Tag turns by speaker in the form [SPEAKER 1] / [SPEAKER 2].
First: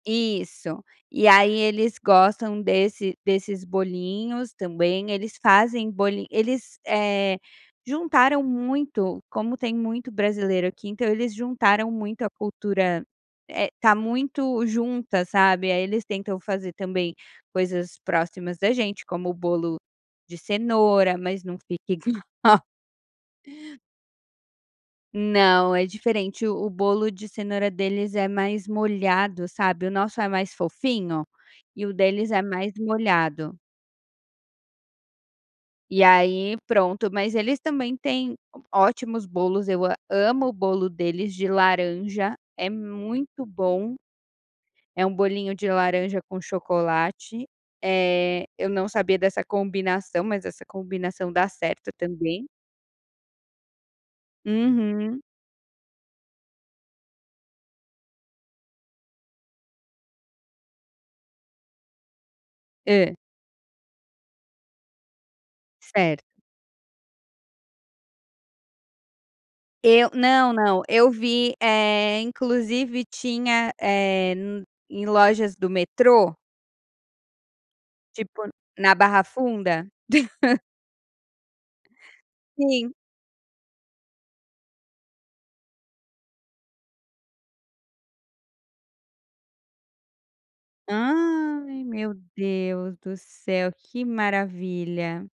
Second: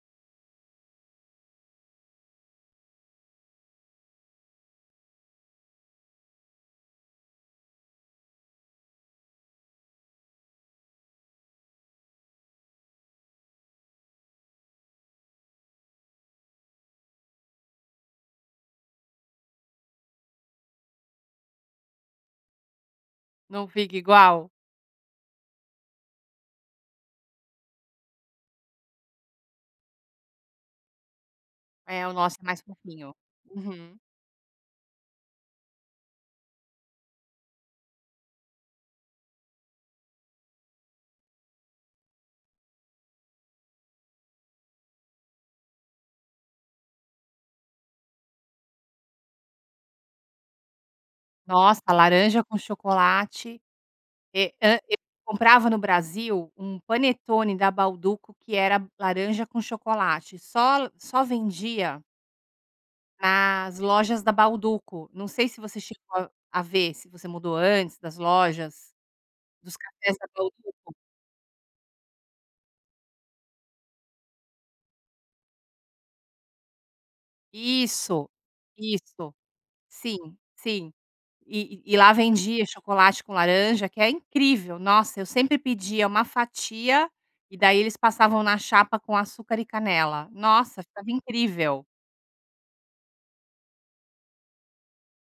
[SPEAKER 1] Isso. E aí, eles gostam desse desses bolinhos também. Eles fazem boli eles, eh, juntaram muito. Como tem muito brasileiro aqui, então eles juntaram muito a cultura, eh, tá muito junta, sabe. Aí, eles tentam fazer também coisas próximas da gente como: o bolo de cenoura, mas não fica igual.
[SPEAKER 2] Não fica igual?
[SPEAKER 1] Não, é diferente. O o bolo de cenoura deles é mais molhado, sabe. O nosso é mais fofinho e o
[SPEAKER 2] É, o
[SPEAKER 1] deles
[SPEAKER 2] nosso
[SPEAKER 1] é
[SPEAKER 2] é mais
[SPEAKER 1] mais
[SPEAKER 2] fofinho.
[SPEAKER 1] molhado.
[SPEAKER 2] Uhum.
[SPEAKER 1] E aí, pronto, mas eles também têm o ótimos bolos. Eu a amo o bolo deles de laranja. É muito bom! É um bolinho de laranja com chocolate. Eh, eu não sabia dessa combinação, mas essa combinação dá
[SPEAKER 2] Nossa,
[SPEAKER 1] certo
[SPEAKER 2] laranja
[SPEAKER 1] também.
[SPEAKER 2] com chocolate. Eh hã e
[SPEAKER 1] Uhum.
[SPEAKER 2] comprava no Brasil um panetone da Bauduco que era laranja com chocolate. Só l só vendia
[SPEAKER 1] Hã.
[SPEAKER 2] nas lojas da Bauduco. Não sei se você
[SPEAKER 1] Cer
[SPEAKER 2] chegou a ver, se você mudou antes das lojas, dos
[SPEAKER 1] Eu
[SPEAKER 2] cafés da
[SPEAKER 1] não, não.
[SPEAKER 2] Bauduco.
[SPEAKER 1] Eu vi, eh, inclusive tinha, eh, n em lojas do metrô?
[SPEAKER 2] Isso,
[SPEAKER 1] Tipo na Barra
[SPEAKER 2] isso.
[SPEAKER 1] Funda?
[SPEAKER 2] Sim, sim. E e e lá vendia
[SPEAKER 1] Sim.
[SPEAKER 2] chocolate com laranja, que é incrível! Nossa, eu sempre pedia uma fatia e daí eles passavam na chapa com açúcar e canela. Nossa, ficava
[SPEAKER 1] Ai,
[SPEAKER 2] incrível!
[SPEAKER 1] meu Deus do céu, que maravilha!